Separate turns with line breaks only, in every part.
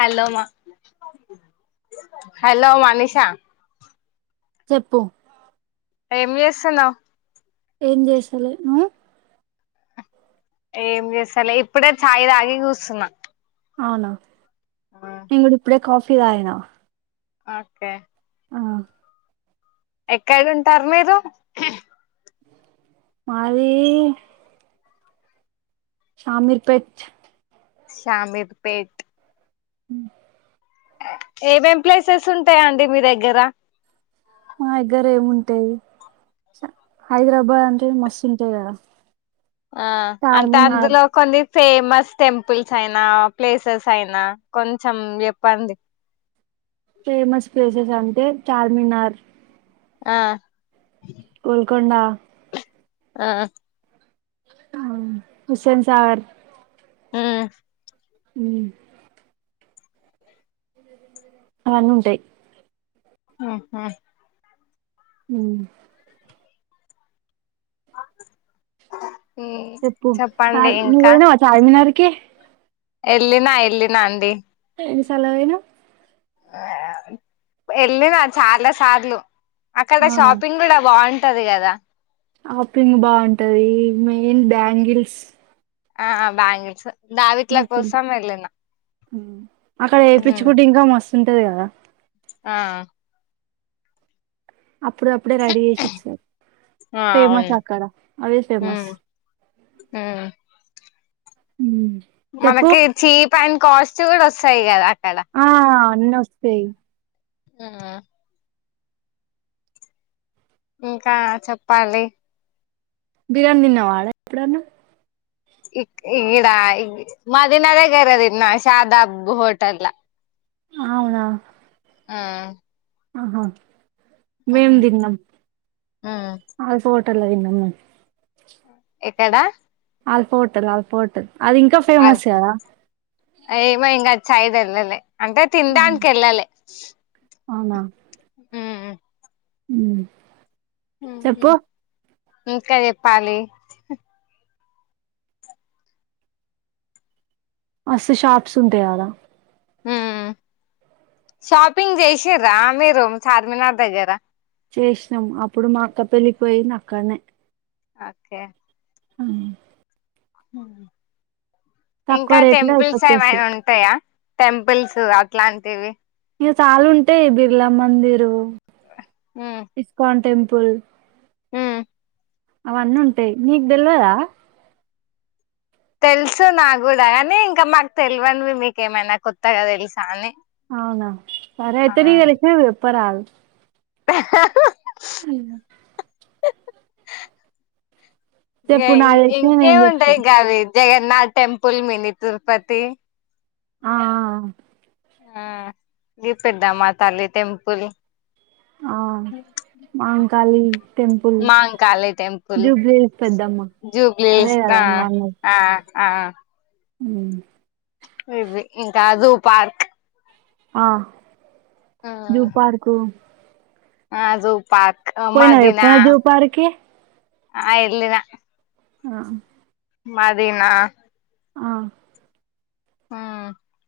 Hello మా hello Manisha
చెప్పు
ఎం చేస్తున్నావ్.
ఏం చేస్తలేను
ఏం చేస్తాలే ఇప్పుడే ఛాయ్ తాగి కుసున్నా
అవునా నేను కూడా ఇప్పుడే కాఫీ తాగిన
ఓకే
ఆ
ఎక్కడ ఉంటారు మీరు.
మాది శామీర్ పేట్
శామీర్ పేట్
ఉ
ఏమేం ప్లేసెస్ ఉంటాయండి మీ దగ్గర.
మా దగ్గర ఏముంటాయి హైదరాబాద్ అంటే మస్తు ఉంటాయి కదా
ఆహ్ అంటే
చార్మినార్
అందులో కొన్ని ఫేమస్ టెంపుల్స్ అయినా ప్లేసెస్ అయినా కొంచెం చెప్పండి.
ఫేమస్ ప్లేస్ ప్లేసెస్ అంటే చార్మినార్
ఆహ్
గోల్కొండ
ఆ
హుస్సెన్ సాగర్
ఊ
ఊ అవన్నీ ఉంటాయి.
ఆహ
ఉ
మ్మ్
చెప్పు చా
చెప్పండి
నువ్ పోయినావా చార్మినారికి కి
ఏళ్లిన ఏళ్ళిన అండి
ఎన్ని సార్లు పోయనవ్
ఆ వెళ్ళిన చాలా సార్లు అక్కడ
అవునా
షాపింగ్ కూడా బాగుం ఉంటది కదా
షాపింగ్ బాగుంటది మెయిన్ బ్యాంగిల్స్
ఆ బ్యాంగల్స్
అక్కడ
ఉమ్,
వేపిచ్చుకుంటే ఇంకా మస్తు ఉంటది కదా
ఆ
అప్పుదప్పుడే రెడి చేసి ఇచ్చార్,
ఆ అవును
ఫేమస్ అక్కడ అవే
ఉమ్,
ఫేమస్.
ఉమ్.
మ్మ్
మనకి చీ ప్ అన్ కాస్ట్యూ కూడా వస్తాయి కదా క్కడ
అన్నోస్తయ్
ఆ ఇంకా చెప్పాలి
బిర్యానీ తిన్నావా ఆడ ఎప్పుడన్న
ఇ ఈ గీడాయి మదీనా నగర్ లా తిన్న శాదాబ్ హోటల్ లా
అవునా
ఆ
ఆహా మేము దీన్నాం
ఉమ్.
ఆ పట్ట విన్నమ్మ
ఎక్కడా
ఆల్ఫోటల్ అల్ఫోటల్ అది ఇంకా ఫేమస్ కదా
ఎమో ఇంకా చాయ్ వెళ్లలే అంటే
అవునా
తిండానికి వెళ్ళాలి
అవునా మ్
అ ఇంకా చెప్పాలి
అస్స షాప్స్ ఉంటాయి అడా
మ్ షాపింగ్ చేసారా మీరు చార్మినార్ దగ్గరా
చేసినాం అప్పుడు మా అక్క పెళ్ళిపోయినా అక్కనే
ఓకే
ఆ
ఆ
తక్కువ
ఇంకా
రేట్లో
టెంపుల్స్
అయిపోచ్చేసి
ఏమైనా ఉంటాయా టెంపుల్స్ ఇట్లాంటివి
ఇకా చాలు ఉంటాయి బిర్లా మందిరు ఇస్కాన్ టెం ప్పుల్
మ్
అవన్నీ ఉంటాయి నీకు తెల్వదా
తెలుసు నా కూడా కానీ ఇంకా మాకు తెలివనివి మీకేమైనా కొత్తగా తెలుసా అని
అవునా సరే
ఆ
అయితే నగలక్ష పరల్ అ
ఇ
చెప్పు నాకు తెలిసినవి నేను
ఇంకేమి
చెప్తా
ఉంటాయి గావి జగన్నాథ టెంపుల్ మిని తిరుపతి
ఆ
ఆ ఇ పెద్దామా తల్లి టెంపుల్
ఆ మ కాలి
మాంకాాల టెంపుల్
పెద్దమ్మ అదే
జూబ్లీల్స్
కదా ఉ
ఇది ఇంకా అదు పార్క్
ఆ జూ పార్ార్కు
ఆ జో పా
పోయినా ఎప్పునా జ పార్క్ కి
ఆ ఎల్లిన
ఆ
మదినా
ఆ
హ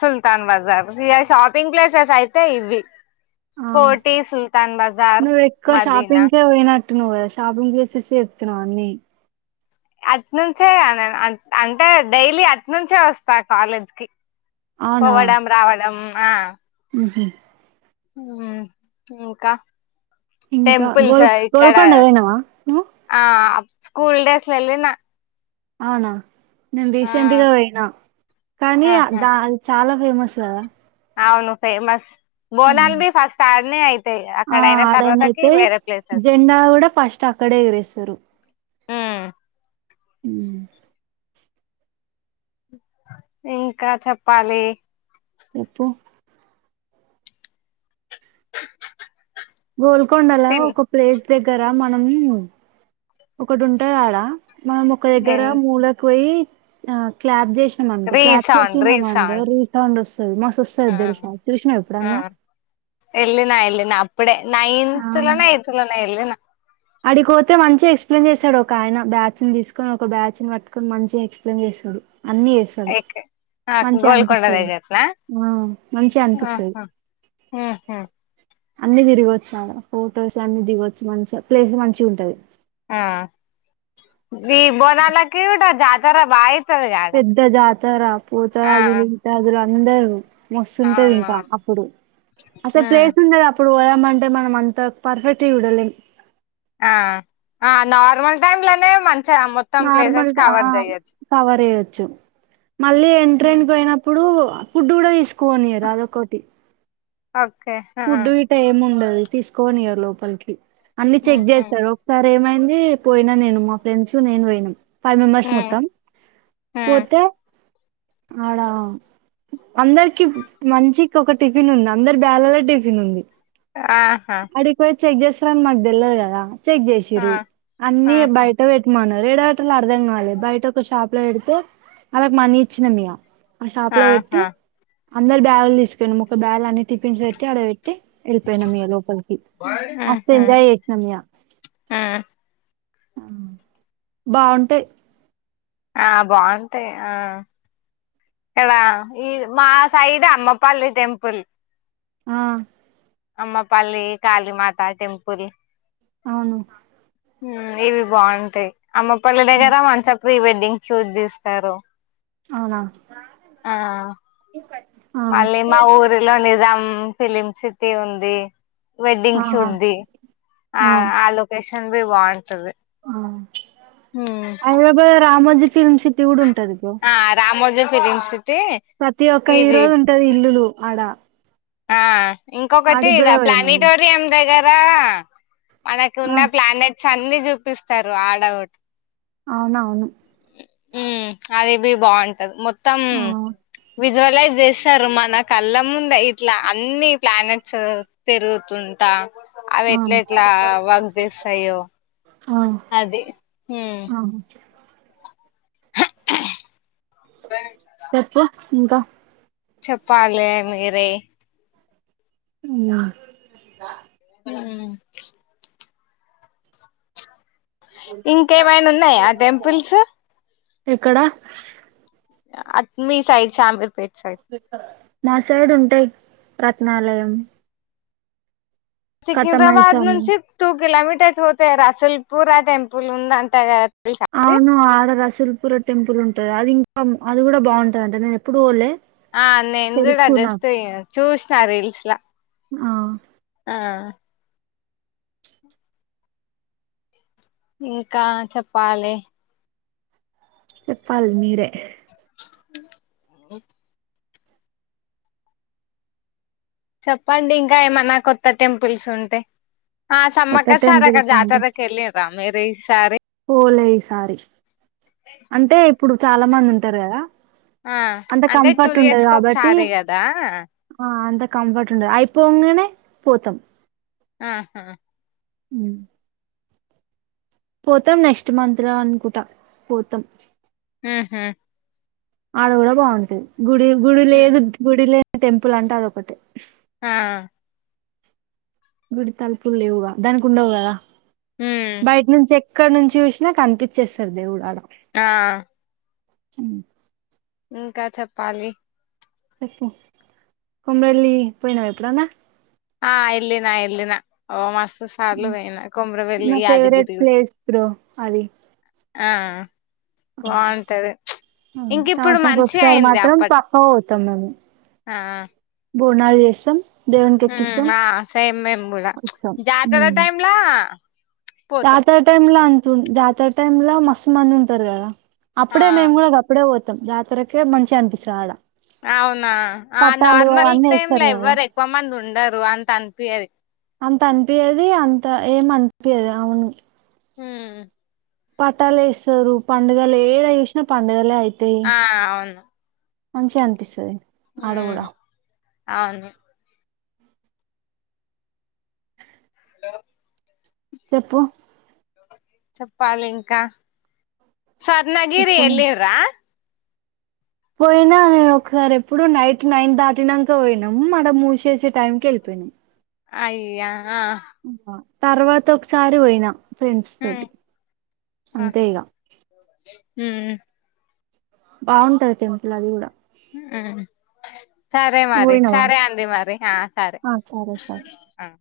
సుల్తాన్ బజార్ ఇ షాపిింగ్ ప్లేసెస్ అయితే ఇవి
ఆ.
కోటి సల్తాన్ బజార్ మదినా
నువ్వా షాపింగ్ ప్లేసెస్ చెప్తున్నావ్ అని
అటు నుంచే అంటే డైలీ అటు నుంచే వస్తా కాలేజ్ కి పోవడం రావడం ఆ
ఉహా [inaudible]
హ్మ్మ్ ఇంకా
ఇంకా
టెంపుల్స్
గోల్
ఇక్కడ
గోల్కొండ పోయినవా నువ్
ఆ స్కూల్ డేస్లాల ఎల్లిన
ఆనా నేను రీసెంట్ గా పోయినా కానీ
ఆహా
దా అది చాలా ఫేమస్
అవును ఫేమస్
ఆ
బోనాల్ బ ఫాస్ట్ ఆ అ అయితే
ఆ ఆడనయితే
ప్లేసెస్
జెండా కూడా ఫస్ట్ అక్కడే ఎరేస్తారు
ఉమ్,
హ
ఇంకా చెప్పాలి
చెపు గోల్కొండలా
తిన్
ఒక ప్లేస్ దగ్గర మనం ఒకటి ఉంటాది ఆడా మనం ఒక దగ్గర మూలకి పోయి ఆ క్లాబ్ జె [unintelligible] క్లాప్స్ కొట్టి
రీసౌండ్ రీసౌండ్
[unintelligible] రీసౌండ్ వస్తుంది
ఆ ఆ ఎలినా ఎలినా అప్ పుడే నైన్త్లో నా ఎయిత్ లో న వెళ్లిన
అడిపోతే మంచిగా ఎక్స్ప్లెయిన్ చేస్తాడు, ఒక ఆయన బ్యాచ్ ని తీసుకొని ఒక బ్యాచ్ని పట్టుకొని మంచిగా ఎక్స్ప్లెయిన్ చేస్తాడు అన్నీ ఎస్తది
ఎక్ ఆ
మంచిగా
గోల్కొండ
అనిపిస్తుంది
దగ్గరనా
ఆ మంచిగా అనిపిస్తాది
ఆహా ఉహు
అన్ని తిరగవచ్చు ఆడ ఫొటోస్ అన్ని దిగొచ్చు మంచి ప్లేస్ మంచి ఉంటది
ఆ బి బోనాలకిడి వ జతార బా అయితది కాడ
పెద్ద జాతార
ఆ
పోతారాజులు ఇంకా అ అందరు మస్తుంటది ఇంకా
అవునవును
అప్పుడు అసలు
ఉమ్,
ప్లేస్ ఉంద అప్పుడు అంటే మనం అంత పర్ఫెక్ట్ చూడలేం
ఆ నార్మల్ టైమ్ లోనే మ
నార్మల్ అ కవర్ అయ్యొచ్చు మళ్ళీ
హ్మ్
ఎంట్రైన్కి పోయినప్పుడు ఫుడ్డు కూడా తీస్ కోని రాజకోటి
ఓకే ఆ
ఫుడ్ విట ఏం ఉండది తీసుకోనివ లోపలికి అన్ని చెక్
ఉహు
చేస్తారు ఒక ఏమైంది పోయినా నేను మా ఫ్రెండ్స్ నేను పోయినాం ఫైవ్ మెంబర్స్
ఉ
మొత్తం
ఉ
పోతే ఆడా అందరికి మంచికి ఒక టిఫిన్ ఉంది, అందరి బ్యాలాల. టిఫిన్ ఉంది
ఆహా
అడికి పోయి చెక్ చేసర్ అన్ మాగ్ దెలద్ కదా చెక్
ఆ
చేసిరూ అన్ని
ఆహా
బయట్ పెట్మను రెడు గటలు అర్ధం కావాలి. బయట ఒక షాప్ లో పెడితే వాళ్ళకి మనీ ఇచ్చిన మీయా ఆ షాప్ లో పెట్టి
ఆహా
అందరు బ్యాగు్ తీసుకండి ము ఒక బ్యాగు్ అన్ని టిఫిన్స్. [unintelligible] అ వెళ్ళిపోయినా ఇ్య లోపలికి
ఉహు
మస్త ఎంజాయ్ చేసినాం ఇ్య
ఉ
బాగుంటాయి
ఆ బాగుంటాయి ఆ ఇక్కడ ఈ మా సైడ్ అమ్మపల్లి టెంపుల్.
ఆ
అమ్మపల్లి కాళీ మాత టెంపుల్
అవును
ఉ ఇవి బాగుంటాయి అమ్మపల్లి దగ్గర మంచ ప్రీ వెడ్డింగ్ షూట్ తీస్తారు.
అవునా
ఆ
ఆ
మళ్ళీ మా ఊరిలో నిజం ఫిలిమ్ సిటీ ఉంది. వ వెడింగ్
ఆహా
సూట్ది ఆ ఆ లోకషన్ భే వాయింటది
ఐబాబో రామజ ఫిల్మ్ సిటీ కూడా ఉంటది ఇకు
పెరు
ప్రతి ఒక్క హీరో ఉంటది ఇల్లులు. అడ
ఆ ఇంకొకటి ఇద
పోయినాము
ప్లానిటోరియం దగ్గర. ఆ మనకు
ఆ,
ఉన్న ప్లానెట్ చన్ని చూపిస్తారు ఆడ ఒకటి
అవునవును
ఉ అది బి బాగుంటది మొత్తం
ఆ,
మొత్తం విజువలైజ్ చేసి సారు మన కళ్ళ ముందయి ఇట్లా అన్ని ప్లానెట్స్ తిరుగుతుంటా. ఆవి
ఆ,
ఎట్లే ఎట్లా వర్క్ చేస్తాయో
ఆ,
అదే ఉ
ఆ.
హే హా
చెప్పు ఇంకా
చేప్పాలే మీరే
మ్మ్
ఉమ్ ఇంకేవైనా ఉన్నయా టెంపుల్స్
ఎక్కడా
అట్ మీ సైడ్ సామీర్ పేట్
రెక్క మా సైడ్ ఉంటయ్ రత్నాలయం
సికింద్రాబాద్
కట్టమైసామి
నుంచి టు కిలోమీటర్స్ పోతే రసిల్పురా టెంపుల్ ఉందంట గా
అవును ఆడ రసూల్పుర టెంపుల్ ఉంటు అది ఇంకా అది గుడా బాగుంటది అంట నేను ఎప్పుడు పోలే
ఆ నేను గుడా
తెలుసు నాకు
జస్ట్ ఇగ చూసిన రీల్స్ లా
అవున్
ఆ ఇంకా చెప్పాలి
చెప్పలి మీరే
చెప్పండి ఇంక ఏమన్నా కొత్త టెంపుల్స్ ఉంటే ఆ
కొత్త
సమ్మక్క
టెంపుల్
సారక్క
అంటే
జాతర కెల్లిర్ర మీరూ ఈ సారి
పోలే ఈసారి అంటే ఇప్పుడు చాలా మంది ఉంటారు కదా
ఆ
అంత
అంటే టూ
కంఫర్ట్ ఉండదు
ఇయర్స్ కి
కాబట్టి
ఒకసారి కదా
ఆ అంత కంఫర్ట్ ఉండద్ అయిపోంగనే పోతాం
ఆహా
మ్ పోతాం నెక్స్ట్ మంత్ ల అనుకుంటా పోతాం
ఊ హూ
ఆడ కూడా బాగుంటది గుడి గుడి
ఉమ్.
లేదు గుడిలే టెంపుల్ అంటే అదొకటి
ఆ
గుడి తలుపులు లేవుగా దానికి ఉండవు కదా.
ఉమ్
బైట్ నుంచే ఎక్ ఎక్కడ నుంచి చూసినా కనిపించేస్తాడు దేవుడు ఆడ.
ఆహ్
ఉమ్
ఇంకా చెప్పాలి.
కొమరెల్లి పోయినవ ఎపుడన్న.
ఆహ్ ఎల్లినా ఎల్లినా ఓ మాస్త్.
నా ఫేవరెట్ ప్లేస్ బ్రో అది.
ఆహ్
ఉమ్
ఇంక ఇప్పుడు
సంవత్సరానికి
మంచిగా
ఒకసారి మాత్రం పక్క పోతాం. ఖమ్మం.
ఆహ్
బోనాల్ చేస్తం.
ఉమ్ ఆహ్ సేమ్ మేము కూడ ప్చ్
వస్తాం
జాతర
ఉమ్.
టైమ్ల.
జాతర టైమ్ లో అంత్. జాతర టైమ్ లో మస్తు మంది ఉంటారు కదా.
ఆ
అప్పుడే మేము కూడ అప్పుడే పోతం. జాతరకే మంచిగా అనిపిస్తది ఆడ.
అవునా ఆహ్
పట్టాలు
నార్మల్
అవన్నీ
టైం
వేస్తారు
లే
కదా
ఎవ్వరు ఎక్కువ మంది ఉండరు. అంత అనిపియదు.
అంత అనిపియ్యది అంత ఏం అనిపియదు అవును.
ఉమ్
పటాలేస్తారు పండుగలు ఏడ చేసిన పండగలే ఆయి.
ఆహ్ అవును.
మంచిగా అనిపిస్తది.
ఉమ్ అవును. హలో
చెప్పు.
చెప్పాలి ఇంకా. స్వర్ణగిరి
చెప్పు
ఎల్లింర్రా.
పోయినా ఒకసారి ఎప్పుడొ నైట్ నైన్ దాటినంక పోయినాం మల్ల మూసేసే టైంకి వెళ్ళిపోయినాం.
అయ్యా ఆహ్.
తర్వాత ఒకసారి పోయినాం.
ఉమ్
అంతే
ఆహా
ఇగ
ఉమ్మ్.
బాగుంటది టెంపుల్ అది కూడా.
ఉమ్ సరే
నువ్వు
మరి
పోయినావా
సరే అండి మరి హా సరే
ఆ సరే సరే
హ్